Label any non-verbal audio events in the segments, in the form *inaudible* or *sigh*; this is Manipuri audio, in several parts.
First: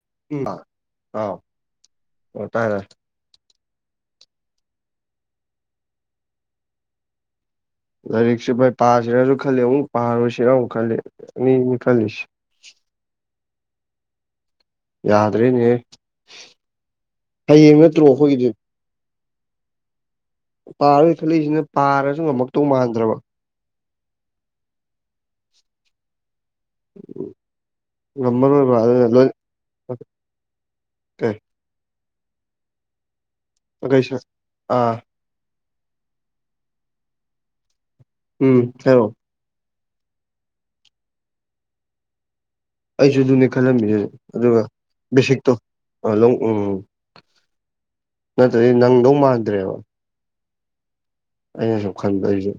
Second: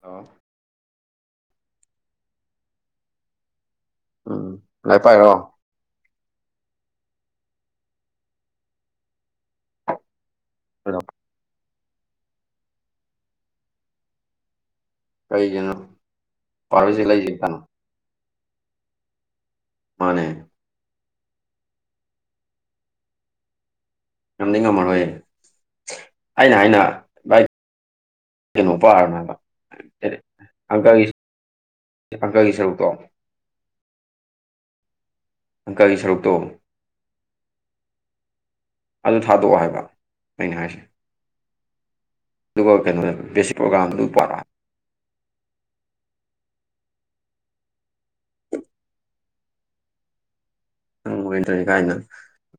ꯍꯜꯂꯣ ꯎꯝ ꯑꯥꯎ ꯑꯣ ꯇꯥꯏꯌꯦ꯫ ꯎꯝ ꯂꯥꯏꯔꯤꯛ ꯄꯥꯏꯔꯣ? ꯂꯥꯏꯔꯤꯛꯁꯤ ꯚꯥꯏ ꯄꯥꯁꯤꯔꯖꯨ ꯈꯜꯂꯤ ꯑꯃꯨꯛ ꯄꯥꯔꯣꯏꯁꯤꯔꯥ ꯑꯃꯨꯛ ꯈꯜꯂꯦ ꯀꯩꯅꯣ ꯑꯅꯤꯅꯤ ꯈꯜꯂꯤꯁꯤ ꯌꯥꯗ꯭ꯔꯦꯅꯦꯍꯦ ꯀꯩꯒꯤꯅꯣ ꯄꯥꯔꯣꯏꯁꯦ ꯂꯩꯁꯦ ꯀꯅꯣ ꯍꯌꯦꯡ ꯅꯠꯇ꯭ꯔꯣ ꯑꯩꯈꯣꯏꯒꯤꯗꯤ? ꯃꯥꯅꯦ ꯄꯥꯔꯔꯣꯏ ꯈꯜꯂꯛꯏꯁꯤꯅ ꯄꯥꯔꯁꯨ ꯉꯝꯃꯛꯇꯧ ꯃꯥꯟꯗ꯭ꯔꯕ꯫ ꯉꯝꯗꯤ ꯉꯝꯃꯔꯣꯏꯌꯦ ꯑꯩꯅ ꯍꯥꯏꯅ ꯚꯥꯏ ꯉꯝꯃꯔꯣꯏꯕ ꯑꯗꯨꯅ ꯀꯩꯅꯣꯄꯥꯔꯅꯣ ꯂꯣꯏ ꯍꯥꯏꯕ ꯍꯥꯏꯗꯤ ꯑꯪꯀꯒꯤ ꯀꯩ ꯑꯪꯀꯒꯤ ꯁꯔꯨꯛꯇꯣ ꯑꯪꯀꯩ-ꯁ-ꯑ ꯑꯪꯀꯒꯤ ꯁꯔꯨꯛꯇꯣ ꯎꯝ ꯍꯥꯏꯔꯛꯑꯣ ꯑꯗꯨ ꯊꯥꯗꯣꯛꯑꯣ ꯍꯥꯏꯕ ꯑꯩꯅ ꯍꯥꯏꯁꯤ꯫ ꯑꯩꯁꯨ ꯑꯗꯨꯅꯦ ꯕꯦꯁꯤꯛ ꯈꯜꯂꯝꯃꯤꯁꯦ ꯄ꯭ꯔꯣꯒꯥꯝꯗꯨ ꯄꯥꯔꯣ ꯑꯗꯨꯒ ꯕꯦꯁꯤꯛꯇꯣ ꯑ- ꯂꯧ-ꯎꯝ ꯅꯠꯇ꯭ꯔꯗꯤ ꯅꯪꯗꯧ ꯃꯥꯟꯗ꯭ꯔꯦꯕ꯫ ꯎꯝ ꯑꯣꯏꯇ꯭ꯔꯦ ꯑꯩꯅ ꯁꯨꯝ ꯀꯥꯏꯅ ꯈꯟꯕ ꯑꯩꯁꯨ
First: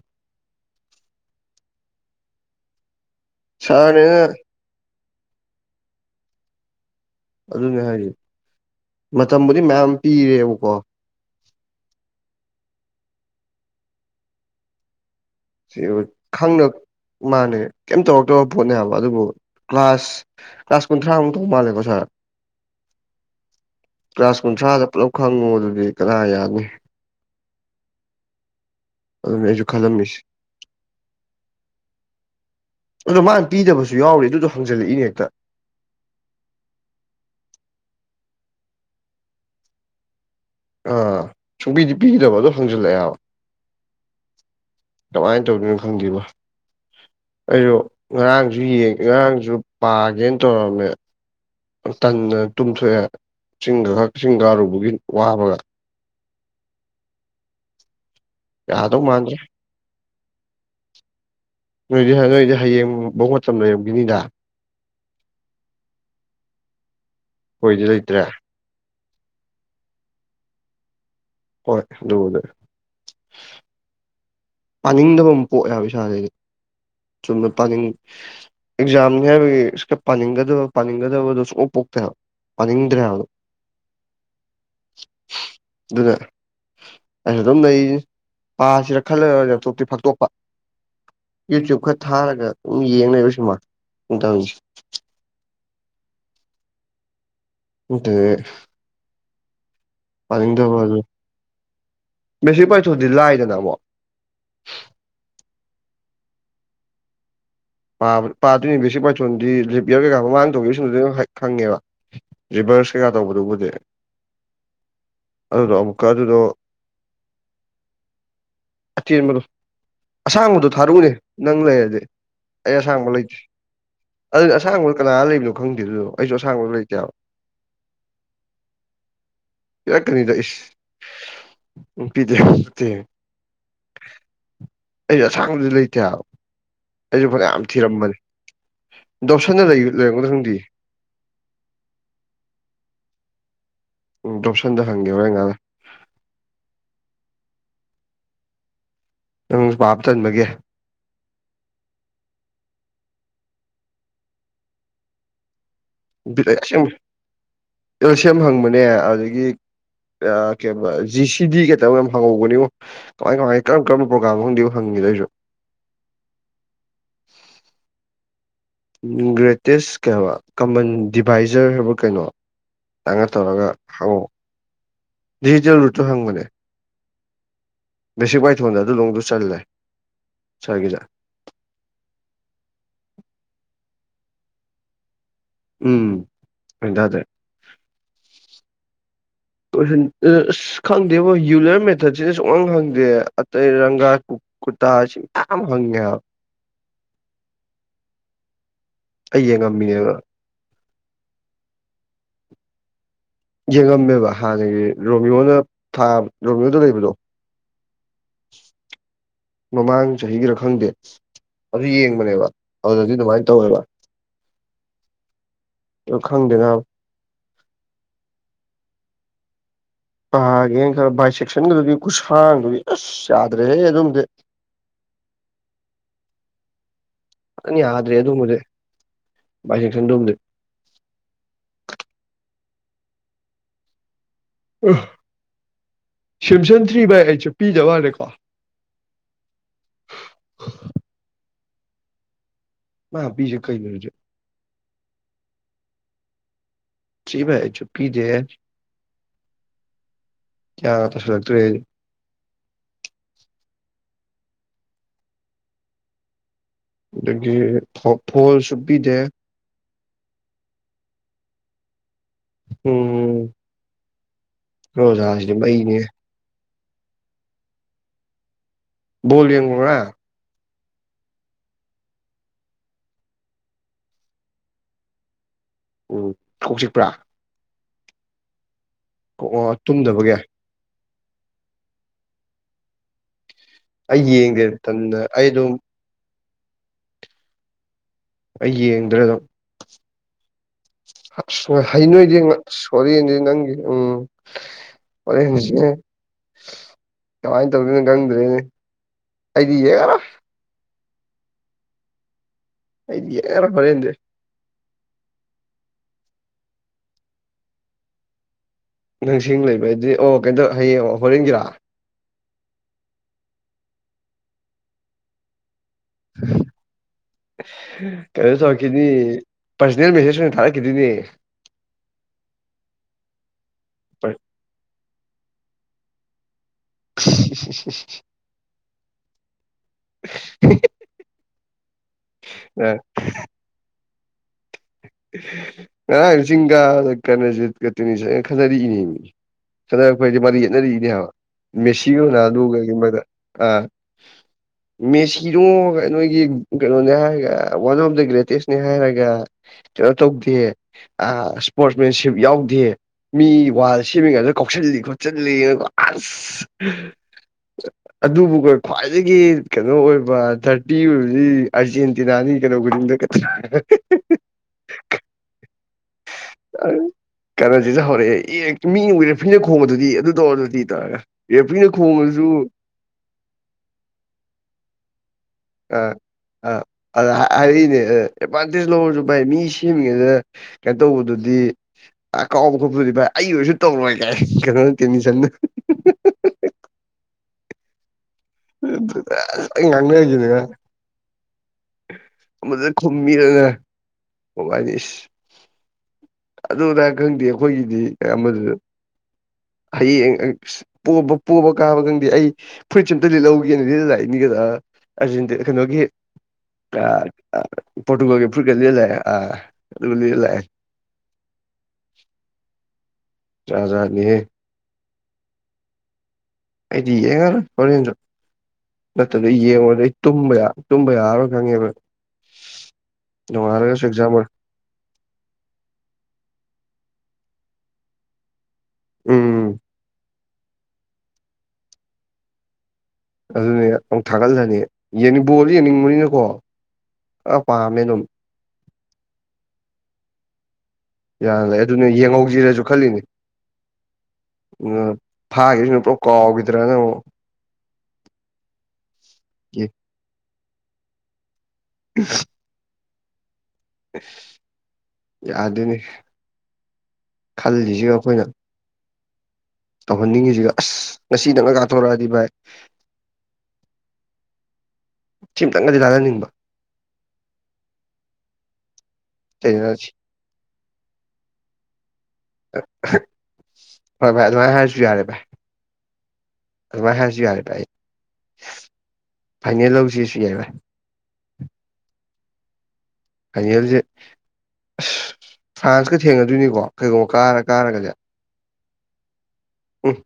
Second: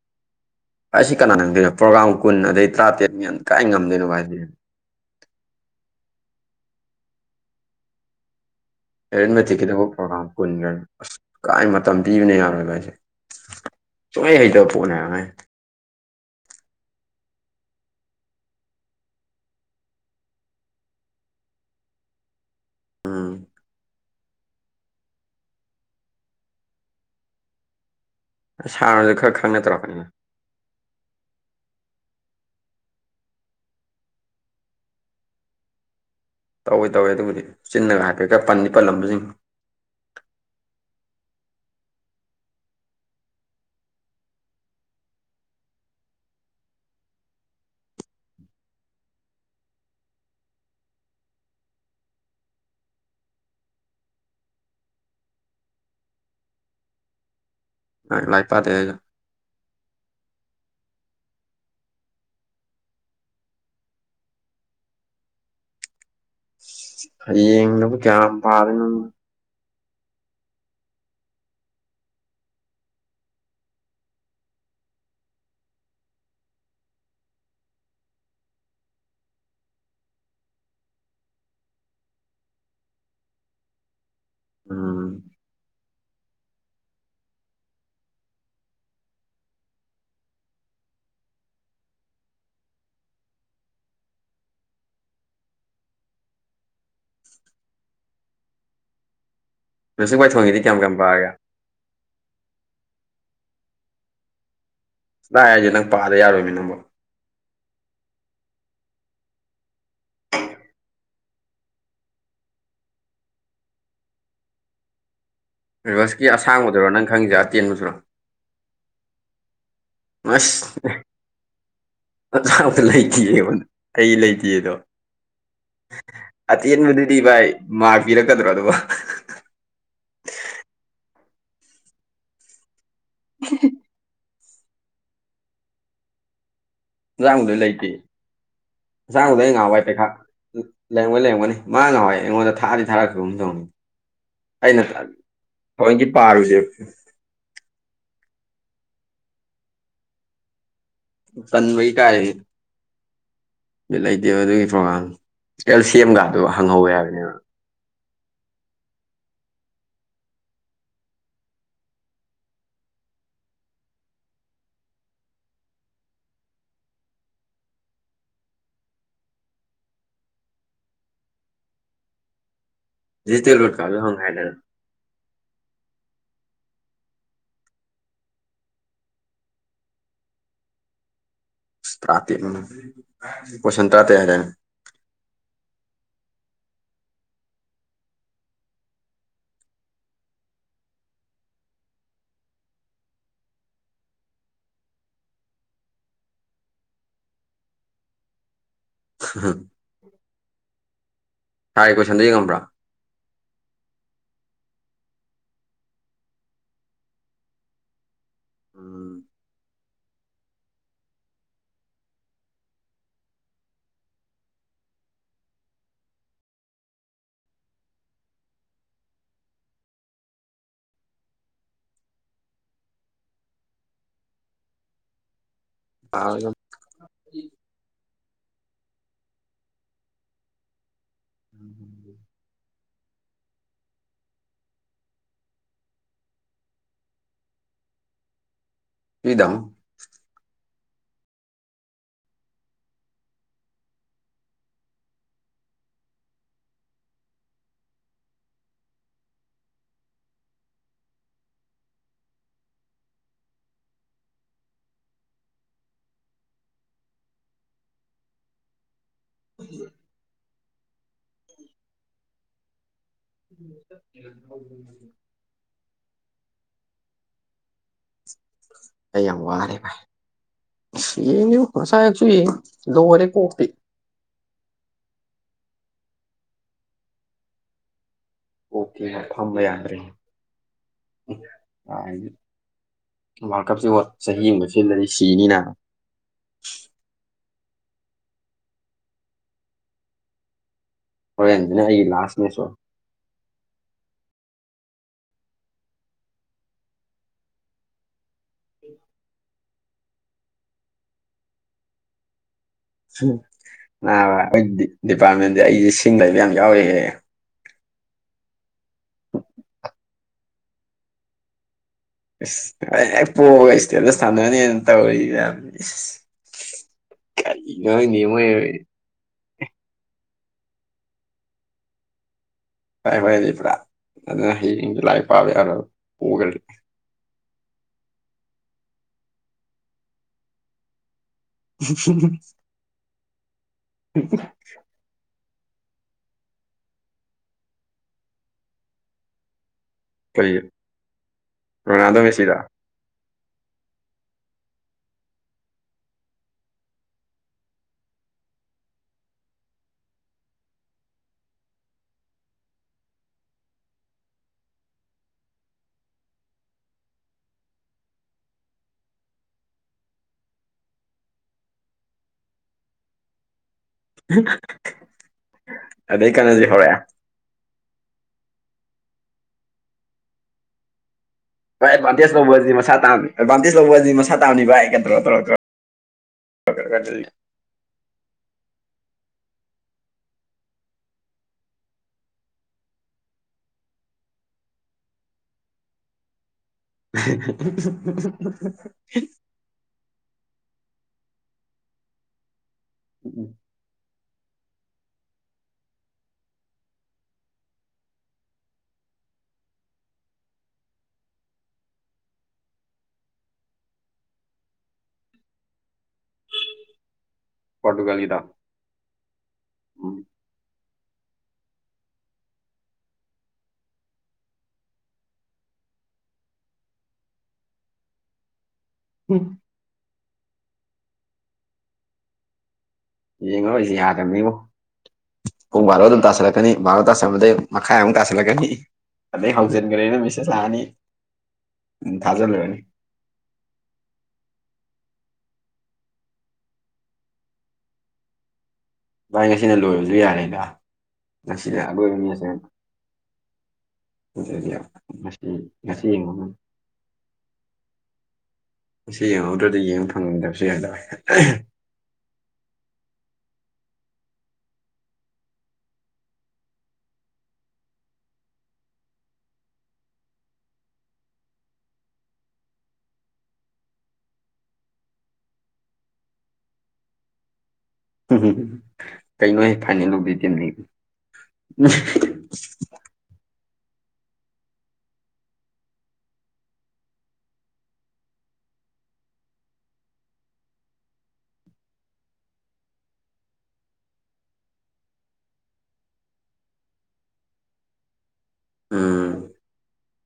ꯑꯩꯁꯤ ꯀꯅꯥꯅ ꯉꯝꯗꯣꯏꯅꯣ ꯄ꯭ꯔꯣꯒ꯭ꯥꯔꯝ ꯀꯨꯟ ꯑꯗꯩ ꯇꯔꯥꯇꯔꯦꯠ ꯃꯌꯥꯝ ꯀꯥꯏ ꯉꯝꯗꯣꯏꯅꯣ ꯁꯥꯔꯅꯦꯅ ꯚꯥꯏ꯫ ꯑꯗꯨꯅꯦ ꯍꯥꯏꯖꯦ꯫ ꯑꯦꯔꯤꯠꯃꯦꯇꯤꯛꯀꯤ ꯊꯕꯛ ꯄꯣꯒ꯭ꯥꯔꯝ ꯀꯨꯟ ꯒꯥꯏꯅ ꯑꯁ꯫ ꯀꯥꯏ ꯃꯇꯝ ꯄꯤꯕꯅ ꯌꯥꯔꯣꯏ ꯚꯥꯏꯁꯦ ꯁꯨꯡꯍꯩ ꯍꯩꯇꯕ ꯄꯣꯠꯅꯦ ꯍꯥꯏꯕ꯫ ꯁꯤꯕꯨ ꯈꯪꯅ ꯃꯥꯥꯟꯅꯦ ꯀꯩꯝ ꯇꯧꯔꯛꯇꯕ ꯄꯣꯠꯅꯦ ꯍꯥꯏꯕ ꯑꯗꯨꯕꯨ ꯀ꯭ꯂꯥꯁ-ꯀ꯭ꯂꯥꯁ ꯀꯨꯟꯊ꯭ꯔꯥꯃꯨꯛ ꯇꯧ ꯃꯥꯜꯂꯦꯀꯣ ꯁꯦ ꯎꯝ ꯀ꯭ꯂꯥꯁ ꯀꯨꯟꯊ꯭ꯔꯥꯗ ꯄꯨꯂꯞ ꯈꯪꯉꯨ ꯑꯗꯨꯗꯤ ꯀꯅꯥ ꯌꯥꯅꯤ꯫ ꯁꯥꯔꯖꯨ ꯈꯔ ꯑꯗꯨꯅꯤ ꯈꯪꯅ ꯑꯩꯁꯨ ꯇꯧꯔꯛꯀꯅꯤꯗ꯫ ꯈꯜꯂꯝꯃꯤꯁꯦ ꯑꯗꯣ ꯃꯥꯅ ꯄꯤꯗꯕꯁꯨ ꯌꯥꯎꯔꯤ ꯑꯗꯨꯗꯣ ꯍꯪꯖꯤꯜꯂꯛꯏꯅꯦ ꯍꯦꯛꯇ꯫ ꯇꯧꯑꯦ-ꯇꯧꯑꯦ ꯑꯗꯨꯕꯨꯗꯤ ꯆꯤꯟꯅꯒ ꯍꯥꯏꯐꯦꯠꯀ ꯄꯟꯗꯤ ꯄꯜꯂꯝꯕꯖꯤꯡ꯫ ꯑꯥ ꯁꯨꯡꯄꯤꯗꯤ ꯄꯤꯗꯕ ꯑꯗꯨ ꯍꯪꯖꯤꯜꯂꯛꯑꯦꯕ꯫ ꯀꯃꯥꯏꯅ ꯇꯧꯗꯣꯏꯅꯣ ꯈꯪꯗꯦꯕꯣ꯫ ꯑꯩꯖꯨ ꯉꯔꯥꯡꯖꯨ ꯌꯦꯡ ꯉꯔꯥꯡꯖꯨ ꯄꯥꯒꯦꯅ ꯇꯧꯔꯝꯃꯦ꯫ ꯇꯟꯗꯅ ꯇꯨꯝꯊꯣꯛꯑꯦ ꯆꯤꯡꯒ ꯈꯔ ꯆꯤꯡꯀꯥꯔꯨꯕꯒꯤ ꯋꯥꯕꯒ꯫ ꯂꯥꯏ ꯂꯥꯏꯔꯤꯛ ꯄꯥꯗꯦ ꯍꯥꯏꯗꯣ ꯌꯥꯗꯧ ꯃꯥꯟꯗ꯭ꯔꯦ ꯅꯣꯏꯗꯤ ꯅꯣꯏꯗꯤ ꯍꯌꯦꯡꯕꯥꯎ ꯃꯇꯝ ꯂꯩꯔꯝꯒꯤꯅꯤꯗ꯫ ꯑꯩꯈꯣꯏꯗꯤ ꯍꯌꯦꯡꯅꯕꯨ ꯂꯩꯇ꯭ꯔꯦ ꯀꯌꯥꯝ ꯄꯥꯗꯣꯏꯅꯣꯗ꯫ ꯍꯣꯏ ꯑꯗꯨꯕꯨꯗꯤ꯫ ꯄꯥꯅꯤꯡꯗꯕ ꯑꯃ ꯄꯣꯛꯑꯦ ꯍꯥꯏꯕ ꯏꯁꯥꯖꯦꯑꯩ ꯆꯨꯝꯅ ꯄꯥꯅꯤꯡ ꯑꯦꯛꯖꯥꯝꯅꯤ ꯍꯥꯏꯕꯒꯤ ꯈꯔ ꯥꯅꯤꯡꯒꯗꯕ ꯄꯥꯅꯤꯡꯒꯗꯕꯗꯨ ꯁꯨꯛꯄꯣꯛ ꯄꯣꯛ ꯇ꯭ꯔꯦ ꯄꯥꯅꯤꯡꯗ꯭ꯔꯦꯕ꯫ ꯎꯝ ꯑꯗꯨꯅ ꯑꯩ ꯑꯗꯨꯝ ꯂꯩꯔꯤꯖꯤꯅꯤ ꯄꯥꯁꯤꯔꯥ ꯈꯜꯂꯒ ꯂꯦꯞꯇꯣꯞꯇꯤ ꯐꯥꯛꯇꯣꯛꯄ ꯌꯨꯇ꯭ꯌꯨꯕ ꯈꯔ ꯊꯥꯔꯒ ꯑꯗꯨꯝ ꯌꯦꯡ ꯂꯩꯕ ꯁꯤꯅꯦꯃꯥꯁꯦ ꯑꯩꯅ ꯇꯧꯔꯤꯁꯦ꯫ *unintelligible* ꯑ ꯔꯤꯁꯤꯛ ꯋꯥꯏꯊꯣꯡꯒꯤꯗꯤ ꯄꯥꯅꯤꯡꯗꯕ ꯀꯌꯥꯝ ꯀꯌꯥꯝ ꯑꯗꯨ ꯄꯥꯔꯒꯦ ꯕꯦꯁꯤ ꯄꯩꯊꯣꯗꯤ ꯂꯥꯏꯗꯅ ꯑꯃꯨꯛ ꯁꯗ ꯍꯥꯏꯔꯤꯁꯦ ꯅꯪ ꯄꯥꯗ ꯌꯥꯔꯣꯏꯃꯤ ꯅꯪꯕꯣ ꯄꯥꯗꯣꯏꯅꯦ ꯦꯁꯤ ꯃꯥꯏꯊꯣꯟꯗꯤ ꯂꯤꯞꯔ ꯀꯩꯀꯥ ꯃꯃꯥꯡ ꯇꯧꯒꯦꯁꯤꯡ ꯈꯪꯉꯦꯕ ꯔ ꯀꯩꯀꯥ ꯇꯧꯕꯗꯨꯕꯨꯗꯤ ꯑꯗꯨꯗꯣ ꯑꯃꯨꯛꯀ ꯔꯤꯕꯁꯀꯤ ꯑꯗꯨꯗꯣ ꯑꯁꯥꯡꯕꯗꯨꯔꯣ ꯅꯪ ꯈꯪꯉꯦꯥ ꯑꯇꯦꯟꯕꯗꯨꯔꯣ ꯑꯇꯦꯟꯕꯗꯣ ꯑꯁꯥꯡꯕꯗꯣ ꯑꯁ ꯊꯥꯔꯨꯎꯅꯦ ꯅꯪ ꯂꯩꯔꯗꯤ ꯑꯩ ꯑꯁꯥꯡꯕꯗꯣ ꯑꯁꯥꯡꯕ ꯂꯩꯇꯦ ꯂꯩꯇꯤꯌꯦꯕ ꯑꯩ ꯑꯗꯨꯗꯤ ꯂꯩꯇꯤꯌꯦꯗꯣ ꯑꯁꯥꯡꯕꯗꯣ ꯀꯅꯥ ꯂꯩꯕꯅꯣ ꯈꯪꯗꯦ ꯑꯗꯨꯗ ꯑꯩꯁꯨ ꯑꯁꯥꯡꯕꯗ ꯂꯩꯇꯦꯕ ꯃꯥ ꯐꯤꯔꯒꯗꯔꯣ ꯑꯗꯨꯧꯕ ꯄꯤꯔꯛ ꯀꯅꯤꯗ ꯏꯁ *unintelligible* ꯑꯩꯁꯨ ꯑꯁꯥꯡꯕꯗꯤ ꯂꯩꯇꯦ ꯍꯥꯏꯕ ꯑꯩꯁꯨ ꯐꯅꯌꯥꯝ ꯊꯤꯔꯝꯕꯅꯤ ꯍꯛꯆꯥꯡꯗꯨꯗ ꯑꯩ ꯉꯍꯥꯎꯋꯥꯏ ꯄꯩꯈꯥ ꯂꯩꯔꯝꯣꯏ ꯂꯩꯔꯝꯒꯅꯤ ꯃꯥ ꯉꯥꯎꯏ ꯑꯩꯉꯣꯟꯗ ꯊꯥꯔꯗꯤ ꯊꯥꯛ ꯇꯧꯅꯤ ꯎꯝ ꯗꯣꯞꯁꯟꯗ ꯑꯩꯅ ꯍꯪꯒꯦ ꯍꯣꯔꯦꯟ ꯉꯥꯏꯍꯥꯛ ꯂꯩꯔ ꯍꯦꯟꯗꯤ ꯄꯥꯔꯨꯁꯦꯕ ꯅꯪꯁꯨ ꯄꯥꯕ ꯇꯟꯕꯒꯦ ꯇꯟꯕꯒꯤ ꯀꯥꯏ ꯂꯩꯇꯦꯕ ꯑꯗꯨꯒꯤ ꯄꯉꯜ ꯕꯤ ꯁꯦꯝ ꯍꯪꯕꯅꯦ ꯑꯗꯨꯗꯒꯤ ꯀ ꯖꯤ ꯁꯤ ꯗꯤ ꯀꯩꯇ ꯍꯪꯍꯧꯕꯒꯅꯤ ꯀꯃꯥꯏ ꯀꯃꯥꯏ ꯀꯝ ꯀꯔꯝꯕ ꯄ꯭ꯔꯣꯒꯥꯝ ꯈꯪꯗꯦ ꯍꯪꯅꯤꯡ ꯗꯣꯏꯁꯨꯣ *inaudible* ꯒ꯭ꯔꯦꯇꯦꯁ ꯀꯩ ꯀꯃꯟ ꯗꯤꯚꯥꯏꯖꯔ ꯍꯥꯏꯕ ꯀꯩꯅꯣ ꯇꯉꯥ ꯗꯤꯖꯤꯇꯦꯜ ꯇꯂꯒꯥ ꯔꯨꯠꯀꯥꯗꯣ ꯍꯪ ꯍꯥꯏꯗꯅ ꯍꯥꯉ ꯖꯦꯜ ꯔꯨꯇꯨ ꯍꯥꯉ ꯃꯅꯦ ꯕꯦꯁꯤꯛ ꯋꯥꯏꯊꯣꯟꯗ ꯑꯗꯨ ꯂꯣꯡꯗꯨ ꯆꯜꯂꯦ ꯁꯥꯔꯒꯤꯗ ꯭ꯔꯥꯇ ꯄꯣ ꯁꯟꯇ꯭ꯔꯥꯇ ꯍꯥꯏꯖꯅ ꯎꯝ ꯍꯗꯗꯦ *inaudible* ꯀ ꯑꯁ ꯈꯪꯗꯦꯕ ꯌꯨꯂꯔ ꯃꯦꯊꯠꯁꯤꯗ ꯁꯨꯡꯍꯥꯡ ꯈꯪꯗꯦ ꯑꯇꯩ ꯔꯪꯒꯥ ꯀꯠꯇ ꯁꯤ ꯀ ꯍꯪꯉꯦ *inaudible* ꯑꯩ ꯌꯦꯡ ꯉꯝꯃꯤꯅꯦꯕ ꯁꯥꯥꯏ ꯀꯣꯏꯁꯟꯗꯗꯤ ꯉꯝꯕ꯭ꯔꯥ ꯌꯦꯡꯉꯝꯃꯦꯕ ꯍꯥꯟꯅꯒꯤ ꯔꯣꯃꯤꯌꯣꯅꯥ ꯔꯣꯃꯤꯌꯣꯗ ꯂꯩꯕꯗꯣ ꯎꯝ ꯃꯃꯥꯡ ꯆꯍꯤꯒꯤꯔ ꯈꯪꯗꯦ ꯑꯗꯨ ꯌꯦꯡꯕꯅꯦꯕ ꯑꯗꯨꯗꯗꯤ ꯑꯗꯨꯃꯥꯏꯅ ꯇꯧꯋꯦꯕ *inaudible* ꯈꯪꯗꯅ ꯀꯥꯒꯦꯅ ꯈꯔ ꯕꯥꯏ ꯁꯦꯛꯁꯟꯗꯨꯗꯤ ꯈꯨꯨꯁꯥꯡꯗꯨꯗꯤ ꯑꯁ ꯌꯥꯗ꯭ꯔꯦꯍꯦ ꯑꯗꯨꯝꯗꯤ ꯑ ꯊ ꯃꯦ ꯁꯟꯕꯗꯤ ꯎꯝ ꯍꯝ ꯑ ꯁꯤꯝꯁꯟ ꯊ꯭ꯔꯤ ꯕꯥꯏ ꯑꯩꯠꯆ ꯄꯤꯖꯋꯥꯅꯦꯦꯀꯣ ꯏꯗꯗꯝ *unintelligible* ꯃꯥ ꯕꯤꯖꯦ ꯀꯩꯗꯔꯨꯖ ꯁꯤꯚꯥꯏ ꯆꯨꯞꯄꯤꯗꯦ ꯀꯌꯥ ꯇꯁꯇꯔꯦ ꯑꯗꯒꯤ ꯐ ꯐꯣꯜ ꯁꯕꯤꯗꯦ *inaudible* ꯎꯝ *inaudible* ꯅꯣꯏ ꯑꯣꯖꯖꯤꯗꯤ ꯃꯩꯅꯤꯍꯦ ꯑꯩ ꯌꯥꯝ ꯕꯣꯜ ꯋꯥꯔꯦ ꯌꯦꯡꯕ꯭ꯔꯥ ꯚꯥꯏ ꯁꯤ ꯐꯁꯥꯏ ꯆꯨ ꯂꯣꯔ ꯀꯣꯄꯤꯤ ꯎꯝ ꯍꯧꯖꯤꯛꯄ꯭ꯔꯥ ꯑꯣꯀꯦ ꯐꯪꯃꯦ ꯑꯣ ꯌꯥ꯭ꯔꯦ ꯇꯨꯝꯗꯕꯒꯤ ꯋꯥꯔꯜ ꯀꯞꯁꯦ ꯍ ꯑꯩ ꯆꯍꯤ ꯌꯦꯡꯗꯦ ꯑꯃꯡꯨꯝꯕ ꯁꯤꯜꯂꯗꯤ ꯇꯟꯅ ꯑꯩ ꯁꯤꯅꯤꯅ ꯑꯗꯨꯝ ꯑꯩ ꯌꯦꯡꯗ꯭ꯔ ꯑꯗꯨꯣ ꯍꯣꯔꯦꯟꯁꯤꯅ ꯑꯩꯒꯤ ꯂꯥꯁ ꯍꯩꯅꯣꯏꯗꯤ ꯃꯦꯠꯆ ꯁꯣꯔꯤꯗꯤ ꯅꯪꯒꯤ ꯎꯝ ꯀꯃꯥꯏꯅ ꯇꯧꯔꯤꯅꯣ ꯑꯩꯗꯤꯌꯦ ꯀꯔ ꯑꯩꯗꯤ ꯌꯦꯡꯉꯔꯣꯏ ꯍꯣꯔꯦꯟꯗꯤ ꯕ ꯑꯣꯏꯗꯤ ꯗꯤꯄꯥꯔꯠꯃꯦꯟꯗꯤ ꯑꯩꯁꯦ ꯁꯤꯡꯗ ꯂꯩꯕ ꯌꯥꯝ ꯌꯥꯎꯔꯍꯦ ꯅꯪꯁꯤꯡ ꯂꯩꯕꯗꯤ ꯑꯣ ꯀꯩꯇꯧ ꯍꯌꯦꯡ ꯍꯣꯔꯦꯟꯒꯤꯔꯥ ꯑꯩꯅꯦꯛ ꯄꯣ ꯏꯁꯇꯦꯗ ꯁꯥꯟꯅꯅꯦꯅ ꯇꯧꯔꯤ ꯀꯔ ꯆꯣꯀꯤꯅꯤ ꯄꯥꯔꯁꯣꯅꯦꯜ ꯃꯦꯁꯦꯖ ꯑꯣꯏꯅ ꯊꯥꯔꯛꯈꯤꯗꯨꯣꯏꯅꯦ ꯀꯥꯏ ꯋꯥꯏꯗꯤ ꯄꯨꯔꯥ ꯑꯗꯨꯅ ꯍꯌꯦꯡꯁ ꯂꯥꯏ ꯄꯥꯕ ꯌꯥꯔꯣꯏ ꯄꯨꯈ꯭ꯔ *unintelligible* *unintelligible* *unintelligible* ꯍ ꯉꯔꯥꯡ ꯆꯤꯡꯒꯥ ꯀꯅꯖꯤꯠ ꯀꯇꯅꯤ ꯈꯟꯖꯗꯤ ꯏꯅꯦꯅꯤ ꯆꯠꯅꯔꯛꯄ ꯍꯥꯏꯁꯦ ꯃꯥ ꯌꯦꯠꯅꯔꯤꯅꯦ ꯍꯥꯏꯕ ꯃꯦꯁꯤꯒꯅ ꯑꯗꯨꯒꯒꯤ ꯃꯔꯛꯇ ꯑꯥ ꯃꯦꯁꯤꯅꯣ ꯅꯣꯏꯒꯤ ꯀꯩꯅꯣꯅꯦ ꯍꯥꯏꯔꯒ ꯋꯥꯟ ꯑꯣꯐ ꯗ ꯒ꯭ꯔꯦꯇꯦꯁꯅꯦ ꯍꯥꯏꯔꯒ ꯀꯩꯅꯣ ꯇꯧꯗꯦ ꯏꯁꯄꯣꯔꯠꯁꯃꯦꯟꯁꯤꯞ ꯌꯥꯎꯗꯦ ꯃꯤ ꯋꯥ ꯁꯦꯝꯃꯤ ꯀꯥꯏꯗ ꯀꯧꯁꯤꯜꯂꯤ ꯈꯣꯠꯆꯜꯂꯤꯅꯀꯣ ꯑꯁ ꯑꯗꯨꯕꯨ ꯈ꯭ꯋꯥꯏꯗꯒꯤ ꯀꯩꯅꯣ ꯑꯣꯏꯕ ꯊꯥꯔꯇꯤ ꯑꯣꯏꯕꯗꯤ ꯑꯥꯔꯖꯦꯟꯇꯤꯅꯥꯅꯤ ꯀꯩꯅꯣ ꯈꯨꯗꯤꯡꯗ ꯑꯗꯨꯗꯩ ꯀꯅꯁꯤ ꯍꯔ ꯀꯩꯅꯣꯁꯤꯗ ꯍꯧꯔꯛꯑꯦ ꯑꯦ ꯃꯤꯅ ꯎꯨꯏꯔꯦ ꯐꯤꯅ ꯈꯣꯡꯕꯗꯨꯗꯤ ꯑꯗꯨ ꯇꯧꯔ ꯑꯗꯨꯗꯤ ꯇꯥꯔꯒ ꯍꯣꯏ ꯑꯦꯗꯚꯥꯟꯇꯦꯖ ꯂꯧꯕꯗꯤꯁꯥ ꯇ ꯑꯦꯗꯚꯥꯟꯇꯦꯖ ꯂꯧꯕꯁꯤꯗꯤ ꯃꯁ ꯇꯝꯅꯤ ꯚꯥꯏ ꯀꯗ꯭ꯔꯣ ꯇꯧꯔ꯭ꯔꯣ ꯑ ꯑ ꯍꯥꯏꯛꯅꯦ ꯑꯦꯗꯚꯥꯟꯇꯦꯖ ꯂꯧꯔꯁꯨ ꯚꯥꯏ ꯃꯤ ꯁꯦꯝꯃꯤꯉꯩꯗ ꯀꯩꯅꯣ ꯇꯧꯕꯗꯨꯗꯤ ꯑ ꯀꯥꯎꯕ ꯈꯣꯠꯄꯗꯤ ꯚꯥꯏ ꯑꯩ ꯑꯣꯏꯔꯁꯨ ꯇꯧꯔꯣꯏ ꯀꯥꯏ ꯀꯩꯅꯣ ꯇꯦꯟꯃꯤꯁꯟ *unintelligible* ꯏꯅꯤꯉ ꯑꯃꯗ ꯈꯨꯝꯕꯤꯔꯅ ꯃꯃꯥꯏꯅꯤꯁ ꯑꯗꯨꯗꯥ ꯈꯪꯗꯦ ꯑꯩꯈꯣꯏꯒꯤꯗꯤ ꯑꯃꯗꯨꯗ *unintelligible* ꯍꯌꯦꯡ ꯄꯣ ꯄꯣꯕ ꯀꯥꯕꯒꯪꯗꯦ ꯑꯩ ꯐꯨꯔꯤꯠꯁ ꯑꯝꯇ ꯂꯤꯠꯍꯧꯒꯦꯅ ꯂꯤꯠꯂ ꯂꯥꯛꯏꯅꯤꯒꯗ ꯑꯔꯖꯦꯟꯇ ꯀꯩꯅꯣꯒꯤ ꯑ ꯐꯣꯇꯨꯒꯜꯒꯤ ꯐꯠꯀ ꯂꯩꯑꯦ ꯑ ꯑꯗꯨꯕꯨ ꯂꯩꯂꯑꯦ *unintelligible* ꯆꯥꯖꯥꯅꯤꯍꯦ ꯑꯩꯗꯤ ꯌꯦꯡꯉꯔꯣꯏ ꯍꯣꯔꯦꯟꯗ ꯅꯠꯇ꯭ꯔꯗ ꯌꯦꯡꯉꯨꯔꯗ ꯑꯩ ꯇꯨꯝꯕ ꯌꯥ ꯇꯨꯝꯕ ꯌꯥꯔꯣꯏ ꯈꯪꯉꯦꯕ ꯌꯦꯡꯉꯔꯤꯁꯤꯦ ꯅꯣꯡꯉꯥꯜꯂꯒꯁꯨ ꯑꯦꯛꯖꯥꯝ ꯑꯣꯏ ꯌꯥꯗꯕꯅꯤꯕꯣ ꯄꯨꯡ ꯕꯥꯔꯣ ꯑꯗꯨꯝ ꯇꯥꯁꯜꯂꯛꯀꯅꯤ ꯕꯥꯥꯔꯣ ꯇꯥꯁꯟꯕꯗꯩ ꯃꯈꯥꯏ ꯑꯃꯨꯛ ꯇꯥꯁꯜꯂꯛꯀꯅꯤ ꯑꯗꯩ ꯎꯝ ꯍꯧꯖꯤꯟꯈ꯭ꯔꯦ ꯅꯨꯃꯤꯁ ꯂꯑꯅꯤ ꯎ ꯊꯥꯖꯂꯨꯔꯅꯤ ꯑꯗꯨꯅꯦ ꯑꯃꯨꯛ ꯊꯥꯒꯠꯂꯅꯤ ꯌꯦꯡꯅꯤꯡꯕꯁꯨ ꯌꯦꯡꯅꯤꯡꯕꯅꯤꯅꯀꯣ ꯑ ꯄꯥꯃꯤꯅꯣ ꯚꯥꯏ ꯉꯁꯤꯅ ꯂꯣꯏꯕꯁꯨ ꯌꯥꯔꯦꯗ ꯌꯥ ꯉꯁꯤꯅ ꯂꯩꯦ ꯑꯗꯨꯅꯦ ꯑꯔꯣꯏꯕ ꯃꯦꯠꯁꯅꯦ ꯌꯦꯡꯍꯧꯁꯤꯔꯁꯨ ꯈꯜꯂꯤꯅꯦ ꯑꯗꯨꯗꯤ ꯎ ꯉꯁꯤ ꯐꯥꯈꯤꯁꯤꯅ ꯉꯁꯤ ꯄꯨ꯭ꯔꯣ ꯀꯥꯎꯈꯤꯗ꯭ꯔꯥꯅ ꯑꯃꯨꯛ ꯑꯁꯤ ꯌꯦꯡꯍꯧꯗ꯭ꯔꯗꯤ ꯌꯦ ꯌꯦꯡꯕ ꯐꯪꯅꯤꯡꯗꯕꯁꯨ ꯌꯥꯗꯕꯦ ꯎ ꯑꯗꯨꯅꯤ ꯈꯜꯂꯤꯁꯤꯒ ꯑꯩꯈꯣꯏꯅ ꯇꯧꯍꯟꯅꯤꯡꯉꯤꯁꯤꯒ ꯑꯁ ꯉꯁꯤ ꯅꯪꯅ ꯀꯥꯊꯣꯔꯛꯑꯗꯤ ꯚꯥꯏ ꯁꯤꯝꯇꯪꯒꯗꯤ ꯂꯥꯟꯅꯟꯅꯤꯡꯕ ꯎ ꯀꯩꯅꯣ ꯁꯤ ꯐꯥꯏꯅꯦꯜ ꯂꯧꯗꯣꯏ ꯇꯤꯅꯤ ꯍꯣꯏ ꯚꯥꯏ ꯑꯗꯨꯃꯥꯏꯅ ꯍꯥꯏꯔꯁꯨ ꯌꯥꯔꯦ ꯚꯥꯏ ꯑꯗꯨꯃꯥꯏ ꯍꯥꯏꯁꯨ ꯌꯥꯔꯦ ꯚꯥꯏ ꯐꯥꯏꯅꯦꯜ ꯂꯧꯁꯤꯁꯨ ꯌꯥꯏꯔꯣꯏ ꯀꯩꯅꯁ ꯑꯁ ꯐ꯭ꯔꯥꯟꯁꯀ ꯊꯦꯡꯅꯗꯣꯏꯅꯤꯀꯣ ꯀꯩꯒꯨꯝꯕ ꯀꯥꯔ ꯀꯥꯔꯒꯗꯤ ꯎꯝ ꯎꯝ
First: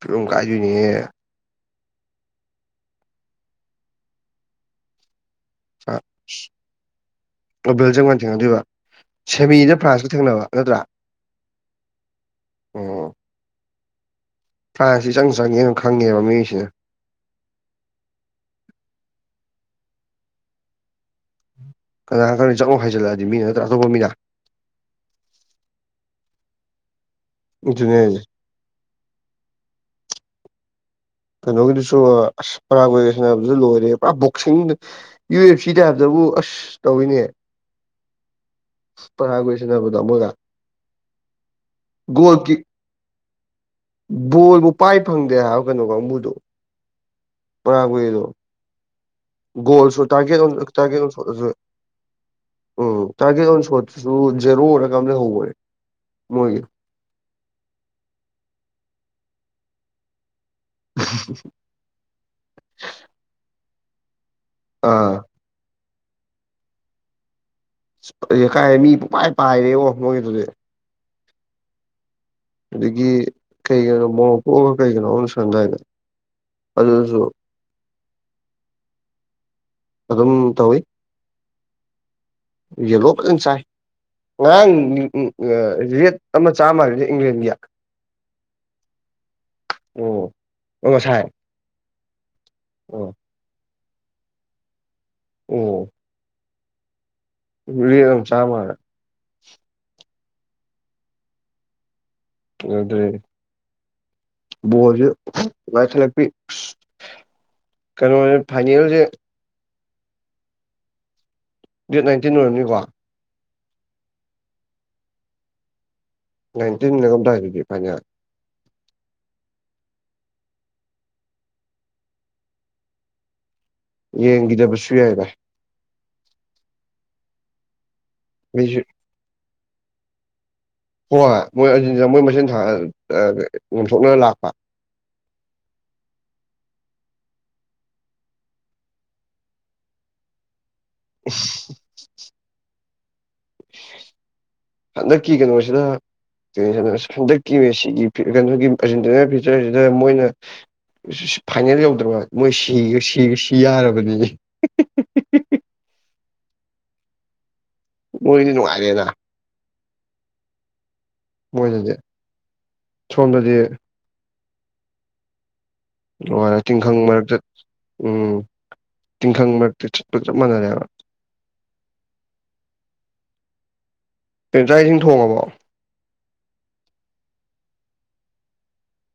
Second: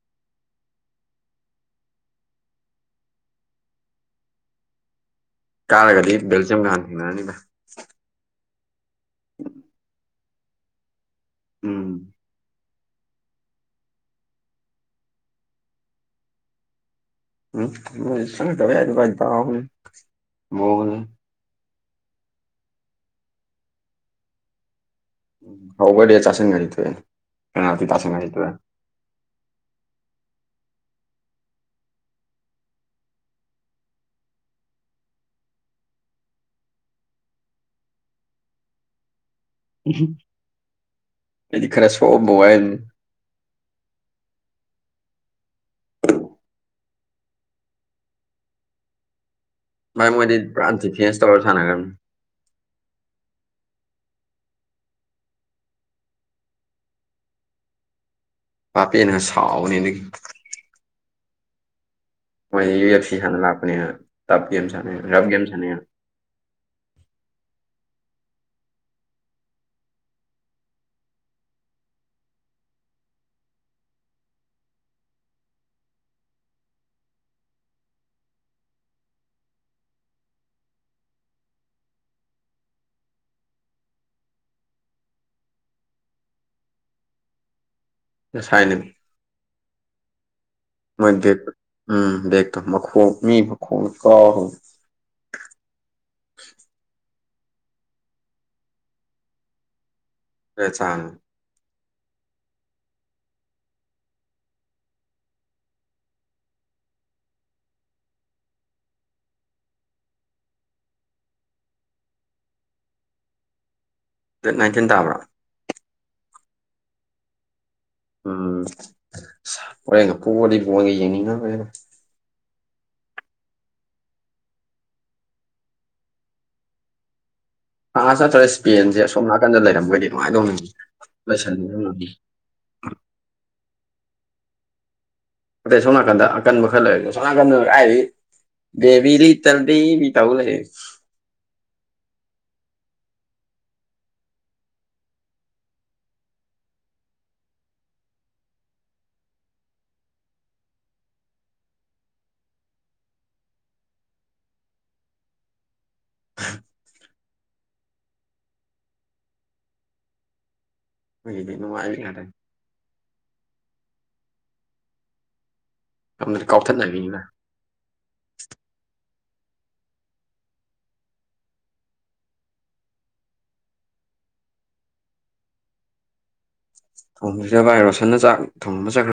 ꯀ ꯀꯖꯨꯅꯤ ꯀꯥꯔꯒꯗꯤ ꯕꯦꯜꯖꯤꯌꯝꯒ ꯍꯥꯟꯅ ꯊꯦꯡꯅꯔꯅꯤ ꯚꯥꯏ ꯑꯣꯕꯦꯜꯖꯤꯡ ꯃꯥꯟ ꯊꯅꯗꯤꯕ ꯁꯦꯃꯤꯗ ꯐ꯭ꯔꯥꯟꯁꯀ ꯊꯦꯡꯅꯕ ꯅꯠꯇ꯭ꯔꯥ ꯎꯝ ꯎꯝ ꯐꯥꯏꯁꯁꯤ ꯆꯪ ꯆꯪꯉꯦꯅ ꯈꯪꯉꯦꯕ ꯃꯤꯑꯣꯏꯁꯤꯅ ꯎꯝ ꯇꯋ ꯑꯗꯨ ꯀꯗꯣꯅꯤ ꯀꯅꯥ ꯀꯥꯟꯅꯣ ꯆꯠꯂꯣ ꯍꯥꯏꯖꯤꯜꯂꯛꯑꯗꯤ ꯃꯤ ꯅꯠꯇ꯭ꯔꯥ ꯑꯇꯣꯞꯄ ꯃꯤꯅ ꯍꯥꯎꯒꯗꯤ ꯆꯥꯁ ꯉꯔꯤ ꯇ ꯀꯅꯗꯤ ꯑꯗꯨꯅꯦ ꯆꯥꯁ ꯍꯥꯏꯁꯦ ꯉꯔꯤ ꯇꯦ ꯀꯩꯅꯣꯒꯤꯗꯨꯁꯨ ꯑꯁꯔꯥ ꯁꯅꯕ ꯂꯣꯏꯔꯦ ꯄꯨꯔꯥ ꯕꯣꯛ ꯌꯨ ꯑꯦꯐ ꯁꯤꯗ ꯍꯥꯏꯕ ꯑꯁ ꯇꯧꯋꯅꯦꯌꯦ *inaudible* ꯁꯥꯟꯅꯕꯗꯣ ꯃꯣꯏꯒ ꯑꯦꯗꯤ ꯈꯔ ꯁꯣꯕ ꯒꯣꯜ ꯀꯤꯛ ꯕꯣꯜꯕꯨ ꯄꯥꯏ ꯐꯪꯗꯦ ꯍꯥꯏꯕ ꯀꯩꯅꯣ ꯀꯥꯡꯕꯨꯗꯨꯣ ꯄꯨꯔꯥ ꯑꯣꯏꯗ ꯒꯣꯜꯁꯨ ꯚꯥꯏ ꯇꯒꯦ ꯃꯣꯏꯗꯤ ꯇꯦ ꯄꯨꯔꯥ ꯗꯤꯐꯦꯟꯁ ꯇꯧꯔ ꯁꯥꯟꯅꯒ꯭ꯔꯝꯅꯤ ꯎꯝ ꯇꯥꯔꯒꯦꯠ ꯑꯣꯟ ꯁꯣꯠꯇꯨꯁꯨ ꯖꯦꯔꯣ ꯑꯣꯏꯔꯀꯝꯗ ꯍꯧꯧꯕꯔꯦ ꯃꯣꯏꯒꯤ ꯄꯄꯤꯦꯅ ꯁꯥꯎꯅꯤꯗꯒꯤ *inaudible* ꯃꯣꯏ ꯌꯨ ꯑꯦꯐ ꯁꯤ ꯁꯥꯟꯅ ꯂꯥꯛꯄꯅꯦꯅ ꯇꯞ ꯒꯦꯝ ꯁꯥꯟꯅꯩ ꯑꯥ ꯔꯞ ꯒꯦꯝ ꯁꯥꯟꯅꯩꯅ ꯀꯥꯏꯦ ꯃꯤ ꯄꯨꯄꯥꯏ ꯄꯥꯏꯔꯦ ꯑꯣ ꯃꯣꯏꯒꯤ ꯑꯗꯨꯗꯤ ꯑꯗꯒꯤ ꯀꯩ ꯀꯅꯣ ꯃꯣꯔꯣꯛ ꯄꯣꯛꯑꯒ ꯀꯩ ꯀꯩꯅꯣ ꯁꯝꯗꯥꯏꯗ ꯑꯗꯨꯁꯨ *inaudible* ꯑꯗꯨꯝ ꯇꯧꯋꯤ ꯌꯦ ꯂꯣꯄ ꯑꯟꯁꯥꯏ ꯉꯔꯥꯡ ꯔꯦꯠ ꯑꯃ ꯆꯥꯃꯔꯤꯗ ꯏꯪꯂꯦꯟꯒꯤ ꯉꯥꯁꯥꯏꯅꯦ ꯑꯣ ꯃꯣꯏ ꯉꯁꯥꯏ ꯎꯝꯣ ꯃ ꯑꯣ ꯃꯤ ꯃꯈ ꯑ ꯍꯣ ꯎꯝ *inaudible* ꯎ ꯑꯗꯨꯝ ꯆꯥꯃꯔ ꯄꯆꯅ ꯑꯗꯨꯗꯦ ꯣꯖꯁ ꯂꯄꯤ ꯀꯩꯅꯣ ꯐꯥꯏꯅꯤꯜꯁꯦ ꯗꯦꯠ ꯅꯥꯏꯟꯇꯤꯟ ꯑꯣꯏꯔꯅꯤꯀꯣ ꯗꯦꯠ ꯅꯥꯏꯟꯇꯤꯟ ꯇꯥꯕ꯭ꯔꯥ ꯟꯇꯤꯟꯝꯗꯔꯗꯤ ꯄꯥ ꯎꯝ ꯍꯣꯔꯦ ꯉ ꯄꯑꯗꯤ ꯄꯣꯟꯒ ꯌꯦꯡꯅꯤꯡꯉ ꯍꯦꯅ ꯌꯦꯡꯒꯤꯗꯕꯁꯨꯨ ꯌꯥꯏꯒ ꯑ ꯅꯠꯇ꯭ꯔꯦ ꯁ ꯏꯁꯄꯦꯟꯁꯦ ꯑꯁꯣꯝ ꯅꯥꯀꯟꯗ ꯂꯩꯔꯝꯒꯗꯤꯅꯨꯡꯉꯥꯏꯗꯧꯅꯤꯅꯦ ꯍꯣꯏ ꯍꯣꯏ ꯃꯣꯏ ꯑꯗꯨ ꯃꯣꯏ ꯃꯆꯤꯟ ꯊ ꯉꯣꯝꯊꯣꯛꯅ ꯂꯥꯛꯄ ꯑꯇꯩ ꯁꯣꯝꯅꯥꯀꯟꯗ ꯑꯀꯟꯕ ꯈꯔ ꯂꯩꯔꯣ ꯁꯣꯝꯅꯥꯀꯟꯗ ꯍꯥꯏꯗꯤ ꯗꯦꯕꯤꯔꯤ ꯏꯇꯗꯤ ꯃꯤ ꯇꯥꯎ ꯂꯩ *inaudible* *unintelligible* ꯍꯟꯗꯛꯀꯤ ꯀꯩꯅꯣꯁꯤꯗ ꯍꯟꯗꯛꯀꯤ ꯁꯤꯒꯤ ꯀꯩꯅꯣꯒꯤ ꯐꯤꯆꯔꯁꯤꯗ ꯃꯣꯏꯅ ꯐꯥꯏꯅꯦꯜ ꯌꯧꯗ꯭ꯔꯕ ꯃꯣꯏ ꯁꯤꯒ ꯁꯤꯒ ꯁꯤ ꯌꯥꯔꯕꯅꯤꯅꯦ *inaudible* ꯃꯣꯏꯗꯤ ꯅꯨꯡꯉꯥꯏꯔꯦꯅ ꯃꯣꯏꯒꯤꯗꯤ ꯃꯣꯏꯗꯗꯤ ꯅꯨꯡꯉꯥꯏꯕ ꯉꯥꯛꯇꯅꯤ ꯁꯣꯝꯗꯗꯤ ꯁꯣꯝꯗꯗꯤ ꯑ ꯇꯤꯡꯈꯪ ꯀꯥꯎꯊꯠꯅꯕꯤꯅꯤꯅ ꯃꯔꯛꯇ ꯎꯝ ꯇꯤꯡꯈꯪ ꯃꯔꯛꯇꯤ ꯆꯠꯄ ꯆꯞ ꯃꯥꯟꯅꯔꯦꯕ ꯄꯦꯟꯖ꯭ꯔꯥꯏꯁꯤꯡ ꯊꯣꯡꯉꯕꯣ ꯊꯣꯡꯕꯁꯤꯗ ꯚꯏ ꯔꯣꯁꯟꯅ ꯆꯥꯛ ꯊꯣꯡꯕ ꯆꯈ꯭ꯔ